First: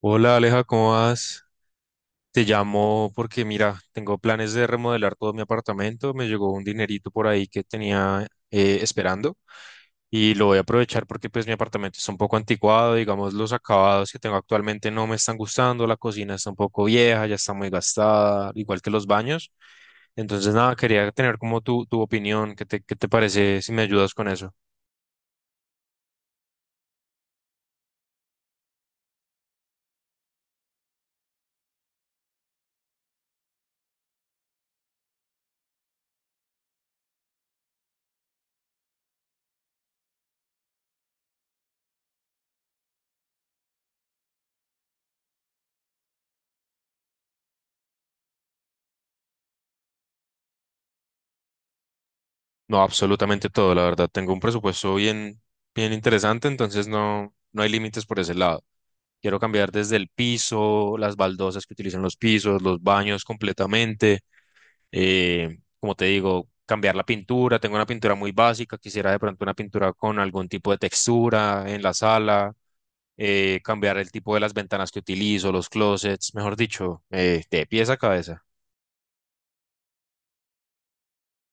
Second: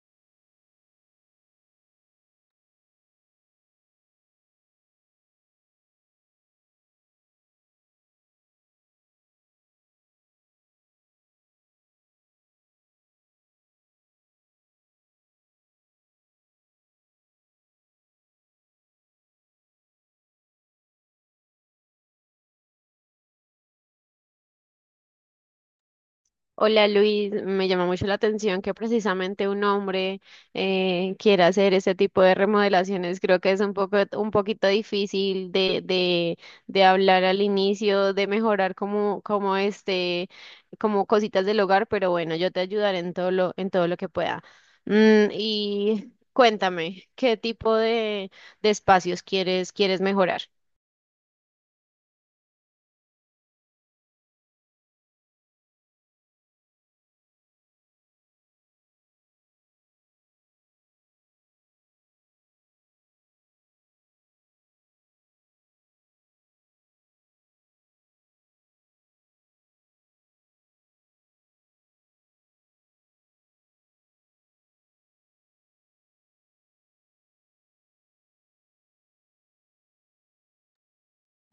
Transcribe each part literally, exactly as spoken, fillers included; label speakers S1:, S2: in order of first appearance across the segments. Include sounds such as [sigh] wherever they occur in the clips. S1: Hola Aleja, ¿cómo vas? Te llamo porque mira, tengo planes de remodelar todo mi apartamento. Me llegó un dinerito por ahí que tenía, eh, esperando, y lo voy a aprovechar porque pues mi apartamento está un poco anticuado. Digamos, los acabados que tengo actualmente no me están gustando, la cocina está un poco vieja, ya está muy gastada, igual que los baños. Entonces nada, quería tener como tu, tu opinión. ¿Qué te, qué te parece si me ayudas con eso?
S2: Hola Luis, me llama mucho la atención que precisamente un hombre eh, quiera hacer ese tipo de remodelaciones. Creo que es un poco, un poquito difícil de, de, de hablar al inicio, de mejorar como, como este, como cositas del hogar, pero bueno, yo te ayudaré en todo lo, en todo lo que pueda. Mm, y cuéntame, ¿qué tipo de, de espacios quieres, quieres mejorar?
S1: No, absolutamente todo, la verdad. Tengo un presupuesto bien, bien interesante, entonces no, no hay límites por ese lado. Quiero cambiar desde el piso, las baldosas que utilizan los pisos, los baños completamente. Eh, como te digo, cambiar la pintura. Tengo una pintura muy básica. Quisiera de pronto una pintura con algún tipo de textura en la sala. Eh, cambiar el tipo de las ventanas que utilizo, los closets, mejor dicho, eh, de pies a cabeza.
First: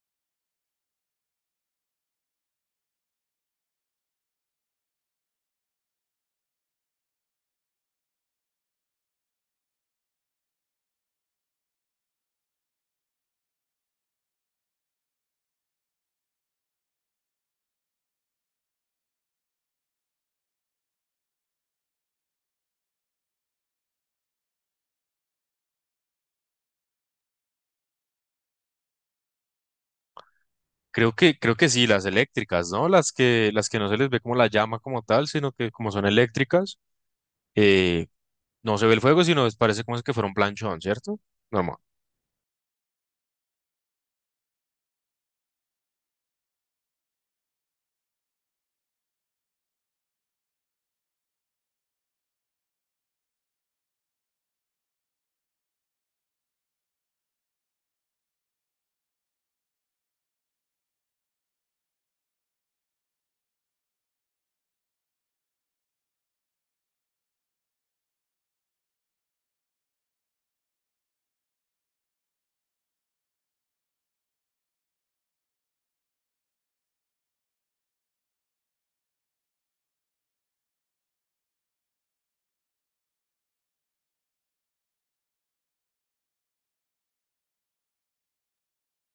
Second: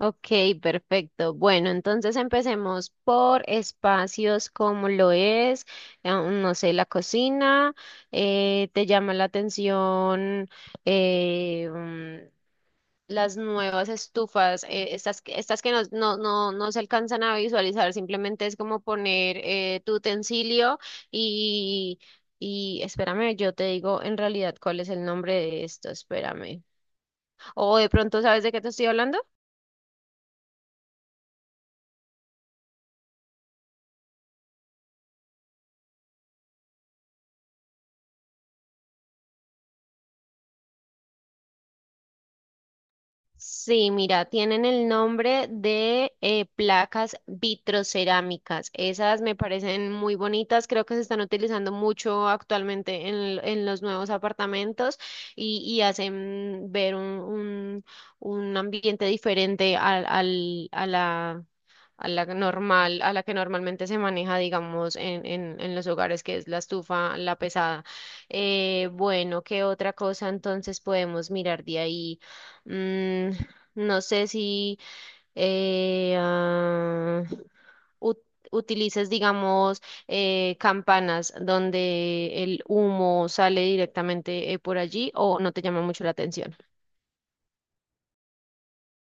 S2: Ok, perfecto. Bueno, entonces empecemos por espacios como lo es, eh, no sé, la cocina, eh, te llama la atención eh, mm, las nuevas estufas, eh, estas, que- estas que no, no, no, no se alcanzan a visualizar, simplemente es como poner eh, tu utensilio y, y espérame, yo te digo en realidad cuál es el nombre de esto, espérame. O de pronto, ¿sabes de qué te estoy hablando?
S1: Creo que, creo que sí, las eléctricas, ¿no? Las que, las que no se les ve como la llama como tal, sino que como son eléctricas, eh, no se ve el fuego, sino es- parece como es que fuera un planchón, ¿cierto? Normal.
S2: Sí, mira, tienen el nombre de eh, placas vitrocerámicas. Esas me parecen muy bonitas, creo que se están utilizando mucho actualmente en, l- en los nuevos apartamentos y, y hacen ver un, un- un ambiente diferente al, al- a la, a la normal, a la que normalmente se maneja, digamos, en, en, en los hogares, que es la estufa, la pesada. Eh, bueno, ¿qué otra cosa entonces podemos mirar de ahí? Mm, no sé si eh, ah, ut- utilices, digamos, eh, campanas donde el humo sale directamente eh, por allí o no te llama mucho la atención.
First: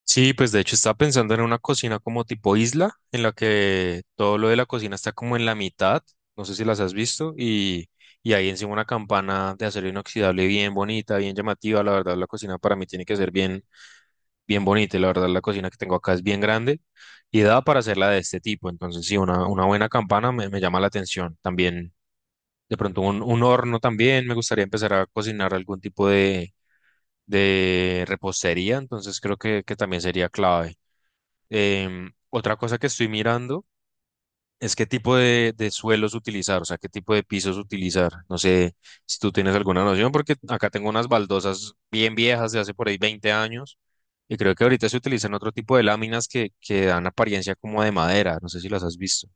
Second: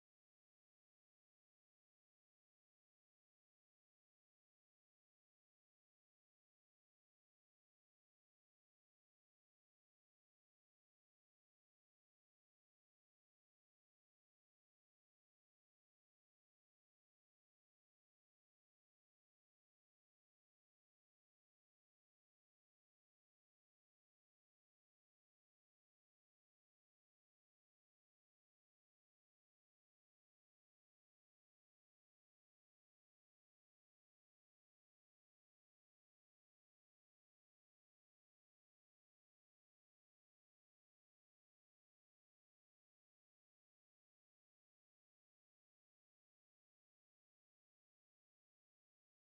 S1: Sí, pues de hecho estaba pensando en una cocina como tipo isla, en la que todo lo de la cocina está como en la mitad, no sé si las has visto, y, y ahí encima una campana de acero inoxidable bien bonita, bien llamativa. La verdad, la cocina para mí tiene que ser bien bien bonita, y la verdad la cocina que tengo acá es bien grande y da para hacerla de este tipo. Entonces sí, una, una buena campana me, me llama la atención. También, de pronto, un, un horno también. Me gustaría empezar a cocinar algún tipo de, de repostería, entonces creo que, que también sería clave. Em, otra cosa que estoy mirando es qué tipo de, de suelos utilizar, o sea, qué tipo de pisos utilizar. No sé si tú tienes alguna noción, porque acá tengo unas baldosas bien viejas de hace por ahí veinte años y creo que ahorita se utilizan otro tipo de láminas que, que dan apariencia como de madera. No sé si las has visto.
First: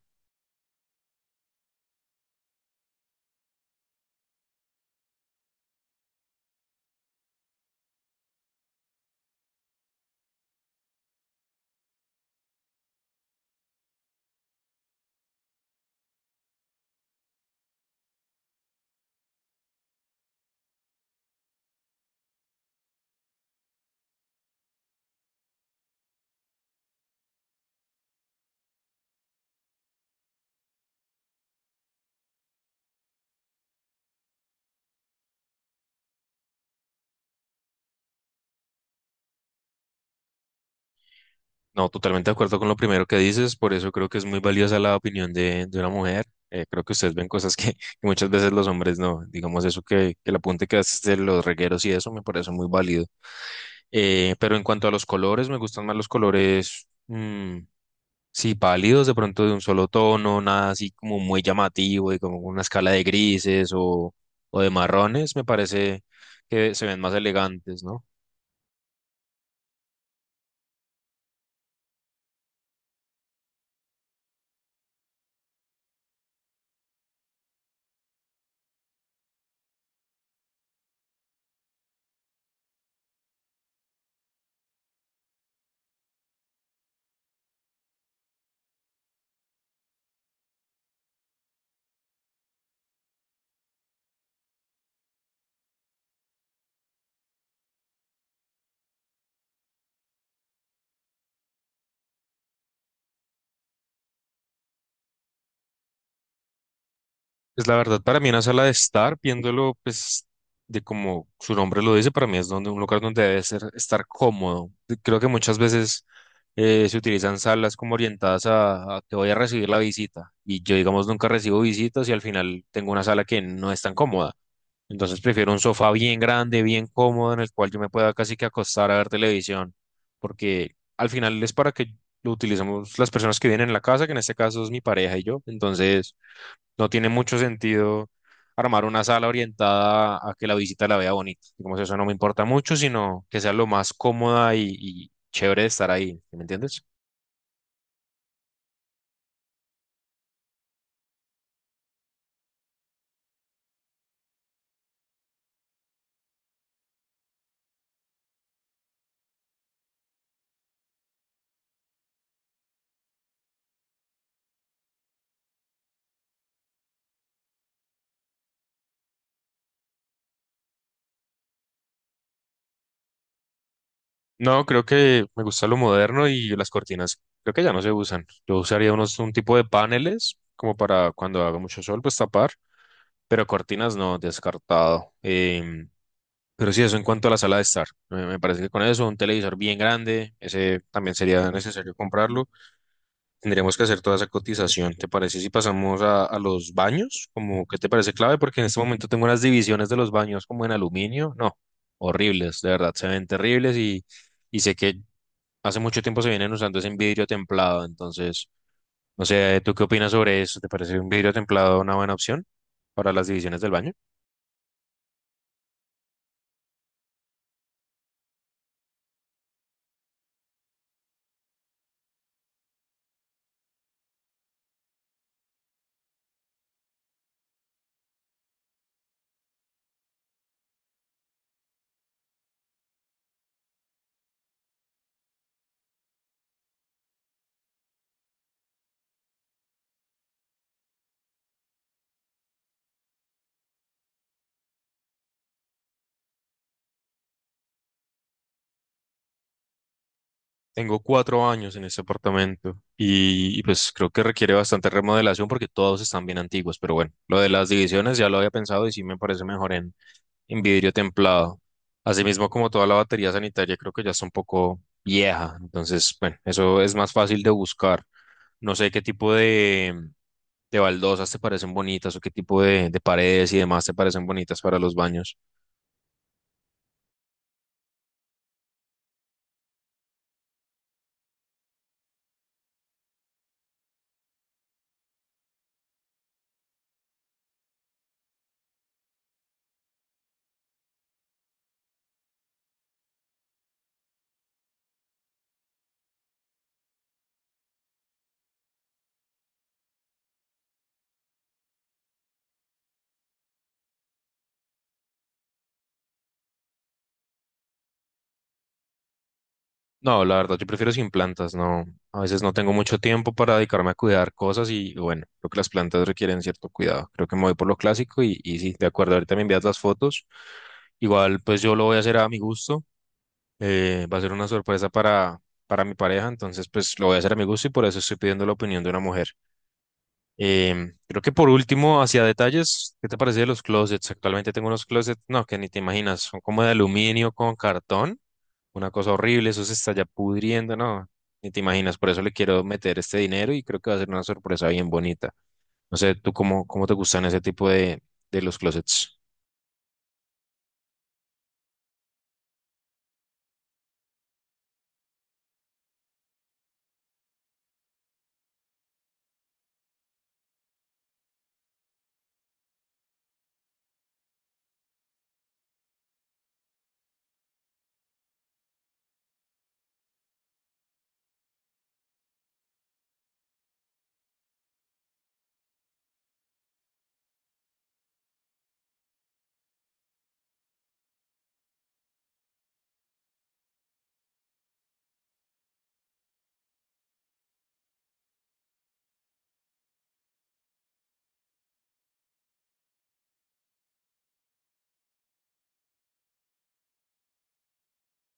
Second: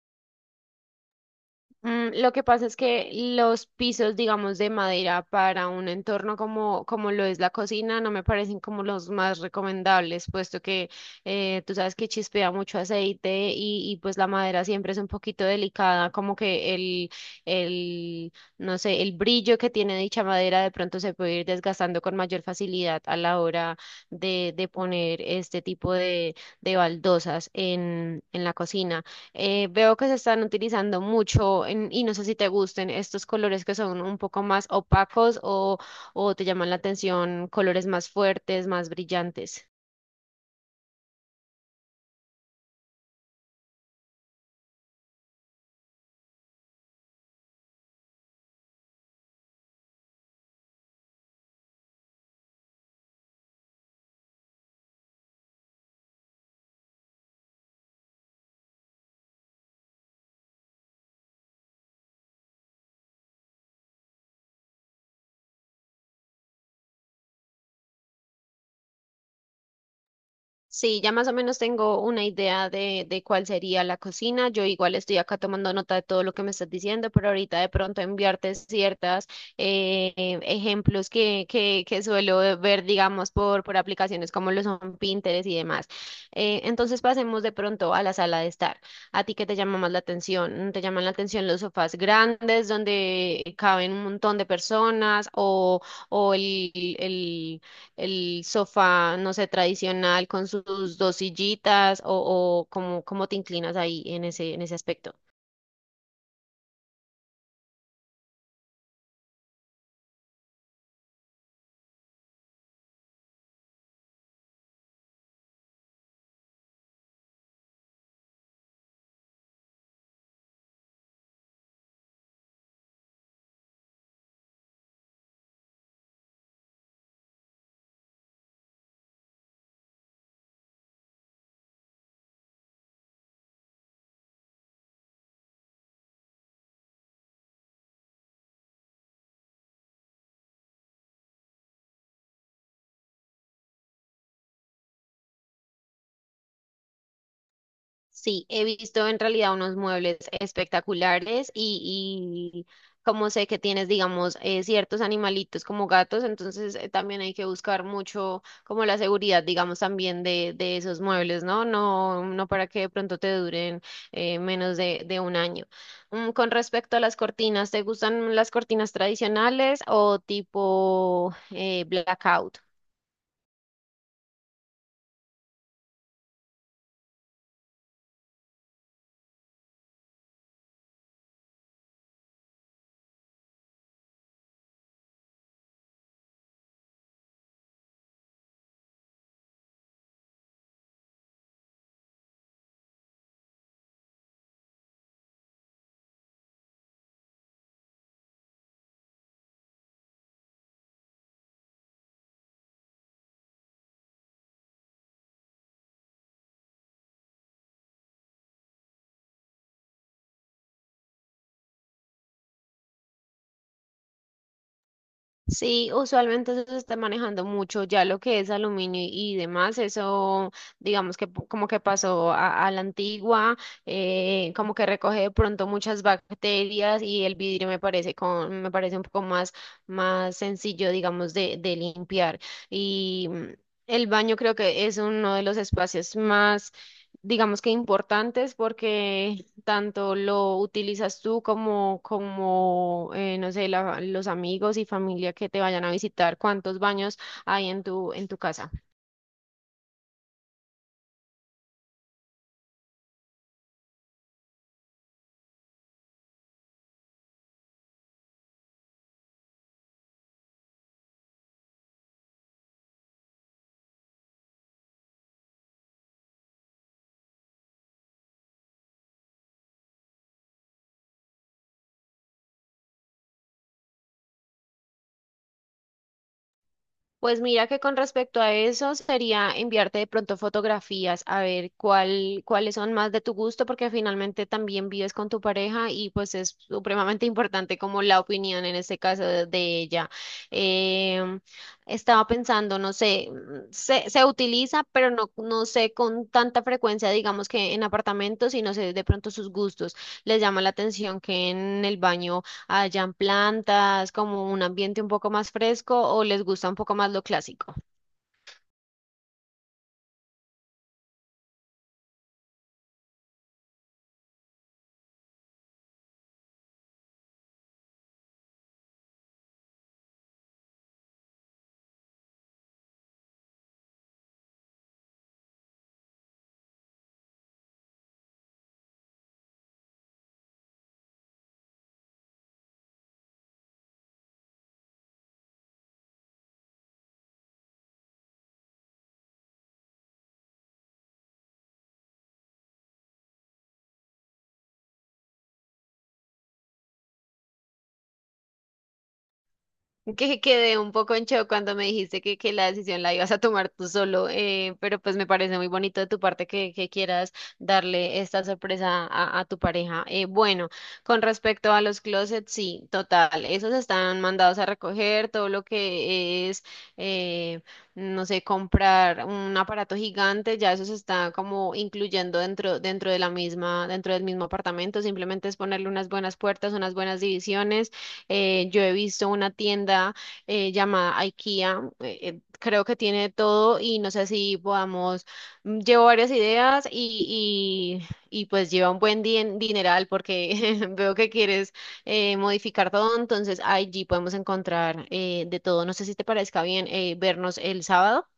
S2: Mm. Lo que pasa es que los pisos, digamos, de madera para un entorno como, como lo es la cocina, no me parecen como los más recomendables, puesto que eh, tú sabes que chispea mucho aceite y, y pues la madera siempre es un poquito delicada, como que el, el, no sé, el brillo que tiene dicha madera de pronto se puede ir desgastando con mayor facilidad a la hora de, de poner este tipo de, de baldosas en, en la cocina. Eh, veo que se están utilizando mucho en- y no sé si te gusten estos colores que son un poco más opacos o, o te llaman la atención colores más fuertes, más brillantes.
S1: No, totalmente de acuerdo con lo primero que dices. Por eso creo que es muy valiosa la opinión de, de una mujer. Eh, creo que ustedes ven cosas que, [laughs] que muchas veces los hombres no. Digamos, eso, que, que el apunte que haces de los regueros y eso me parece muy válido. Eh, pero en cuanto a los colores, me gustan más los colores, mm, sí, pálidos, de pronto de un solo tono, nada así como muy llamativo, y como una escala de grises o, o de marrones. Me parece que se ven más elegantes, ¿no?
S2: Sí, ya más o menos tengo una idea de, de cuál sería la cocina. Yo igual estoy acá tomando nota de todo lo que me estás diciendo, pero ahorita de pronto enviarte ciertas eh, ejemplos que, que, que suelo ver, digamos, por, por aplicaciones como lo son Pinterest y demás. Eh, entonces pasemos de pronto a la sala de estar. ¿A ti qué te llama más la atención? ¿Te llaman la atención los sofás grandes donde caben un montón de personas o, o el, el- el sofá, no sé, tradicional con sus dos sillitas o, o cómo, cómo te inclinas ahí en ese, en ese aspecto.
S1: Pues la verdad, para mí una sala de estar, viéndolo pues de como su nombre lo dice, para mí es donde, un lugar donde debe ser, estar cómodo. Creo que muchas veces eh, se utilizan salas como orientadas a, a que voy a recibir la visita. Y yo, digamos, nunca recibo visitas, y al final tengo una sala que no es tan cómoda. Entonces prefiero un sofá bien grande, bien cómodo, en el cual yo me pueda casi que acostar a ver televisión, porque al final es para que lo utilicemos las personas que vienen en la casa, que en este caso es mi pareja y yo. Entonces no tiene mucho sentido armar una sala orientada a que la visita la vea bonita. Digamos, eso no me importa mucho, sino que sea lo más cómoda y, y chévere de estar ahí, ¿sí? ¿Me entiendes?
S2: Sí, he visto en realidad unos muebles espectaculares y, y como sé que tienes, digamos, eh, ciertos animalitos como gatos, entonces eh, también hay que buscar mucho como la seguridad, digamos, también de, de esos muebles, ¿no? No, no para que de pronto te duren eh, menos de, de un año. Mm, con respecto a las cortinas, ¿te gustan las cortinas tradicionales o tipo eh, blackout?
S1: No, creo que me gusta lo moderno y las cortinas creo que ya no se usan. Yo usaría unos, un tipo de paneles como para cuando haga mucho sol, pues tapar, pero cortinas no, descartado. Em, pero sí, eso en cuanto a la sala de estar. Me, me parece que con eso, un televisor bien grande, ese también sería necesario comprarlo. Tendríamos que hacer toda esa cotización. ¿Te parece si pasamos a, a los baños? Como, ¿qué te parece clave? Porque en este momento tengo unas divisiones de los baños como en aluminio. No, horribles, de verdad, se ven terribles y... Y sé que hace mucho tiempo se vienen usando ese vidrio templado, entonces, no sé, ¿tú qué opinas sobre eso? ¿Te parece un vidrio templado una buena opción para las divisiones del baño?
S2: Sí, usualmente eso se está manejando mucho, ya lo que es aluminio y demás, eso digamos que po- como que pasó a, a la antigua, eh, como que recoge de pronto muchas bacterias y el vidrio me parece con, me parece un poco más, más sencillo, digamos, de, de limpiar. Y mm, el baño creo que es uno de los espacios más, digamos que importantes porque tanto lo utilizas tú como, como eh, no sé, la- los amigos y familia que te vayan a visitar, cuántos baños hay en tu, en tu casa.
S1: Tengo cuatro años en este apartamento y, y, pues creo que requiere bastante remodelación porque todos están bien antiguos, pero bueno, lo de las divisiones ya lo había pensado y sí me parece mejor en, en vidrio templado. Asimismo, como toda la batería sanitaria, creo que ya está un poco vieja, entonces bueno, eso es más fácil de buscar. No sé qué tipo de, de baldosas te parecen bonitas, o qué tipo de, de paredes y demás te parecen bonitas para los baños.
S2: Pues mira que con respecto a eso sería enviarte de pronto fotografías a ver cuál, cuáles son más de tu gusto, porque finalmente también vives con tu pareja y pues es supremamente [laughs] importante como la opinión en este caso de, de ella. Em, Estaba pensando, no sé, mm, se, se utiliza, pero no, no sé con tanta frecuencia, digamos que en apartamentos y no sé de pronto sus gustos. ¿Les llama la atención que en el baño hayan plantas, como un ambiente un poco más fresco o les gusta un poco más lo clásico?
S1: No, la verdad, yo prefiero sin plantas, no. A veces no tengo mucho tiempo para dedicarme a cuidar cosas, y bueno, creo que las plantas requieren cierto cuidado. Creo que me voy por lo clásico y, y sí, de acuerdo, ahorita me envías las fotos. Igual, pues yo lo voy a hacer a mi gusto. Eh, va a ser una sorpresa para, para mi pareja, entonces pues lo voy a hacer a mi gusto y por eso estoy pidiendo la opinión de una mujer. Em, creo que por último, hacia detalles, ¿qué te parece de los closets? Actualmente tengo unos closets, no, que ni te imaginas, son como de aluminio con cartón, una cosa horrible, eso se está ya pudriendo, no, ni te imaginas, por eso le quiero meter este dinero y creo que va a ser una sorpresa bien bonita. No sé, ¿tú cómo, cómo te gustan ese tipo de, de los closets?
S2: Que quedé un poco en shock cuando me dijiste que, que la decisión la ibas a tomar tú solo, eh, pero pues me parece muy bonito de tu parte que, que quieras darle esta sorpresa a, a tu pareja. Eh, bueno, con respecto a los closets, sí, total, esos están mandados a recoger, todo lo que es, eh, no sé, comprar un aparato gigante, ya eso se está como incluyendo dentro, dentro de la misma, dentro del mismo apartamento, simplemente es ponerle unas buenas puertas, unas buenas divisiones eh, yo he visto una tienda eh, llamada IKEA, eh, eh, creo que tiene de todo y no sé si podamos, mm, llevo varias ideas y, y, y pues lleva un buen din- dineral porque [laughs] veo que quieres eh, modificar todo, entonces allí podemos encontrar eh, de todo. No sé si te parezca bien eh, vernos el sábado.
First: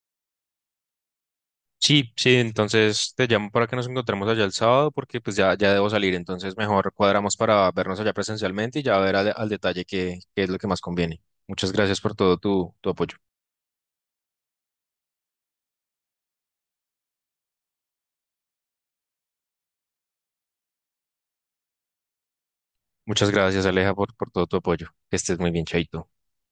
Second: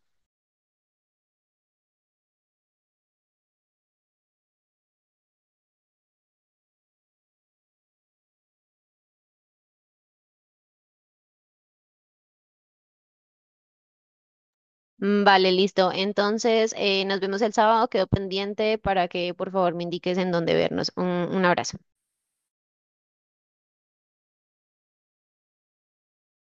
S1: Sí, sí, entonces te llamo para que nos encontremos allá el sábado, porque pues ya, ya debo salir, entonces mejor cuadramos para vernos allá presencialmente y ya ver al, al detalle qué, qué es lo que más conviene. Muchas gracias por todo tu, tu apoyo.
S2: Mm, Vale, listo. Entonces, eh, nos vemos el sábado. Quedo pendiente para que por favor me indiques en dónde vernos. un un abrazo.
S1: Muchas gracias, Aleja, por, por todo tu apoyo. Que estés muy bien, chaito.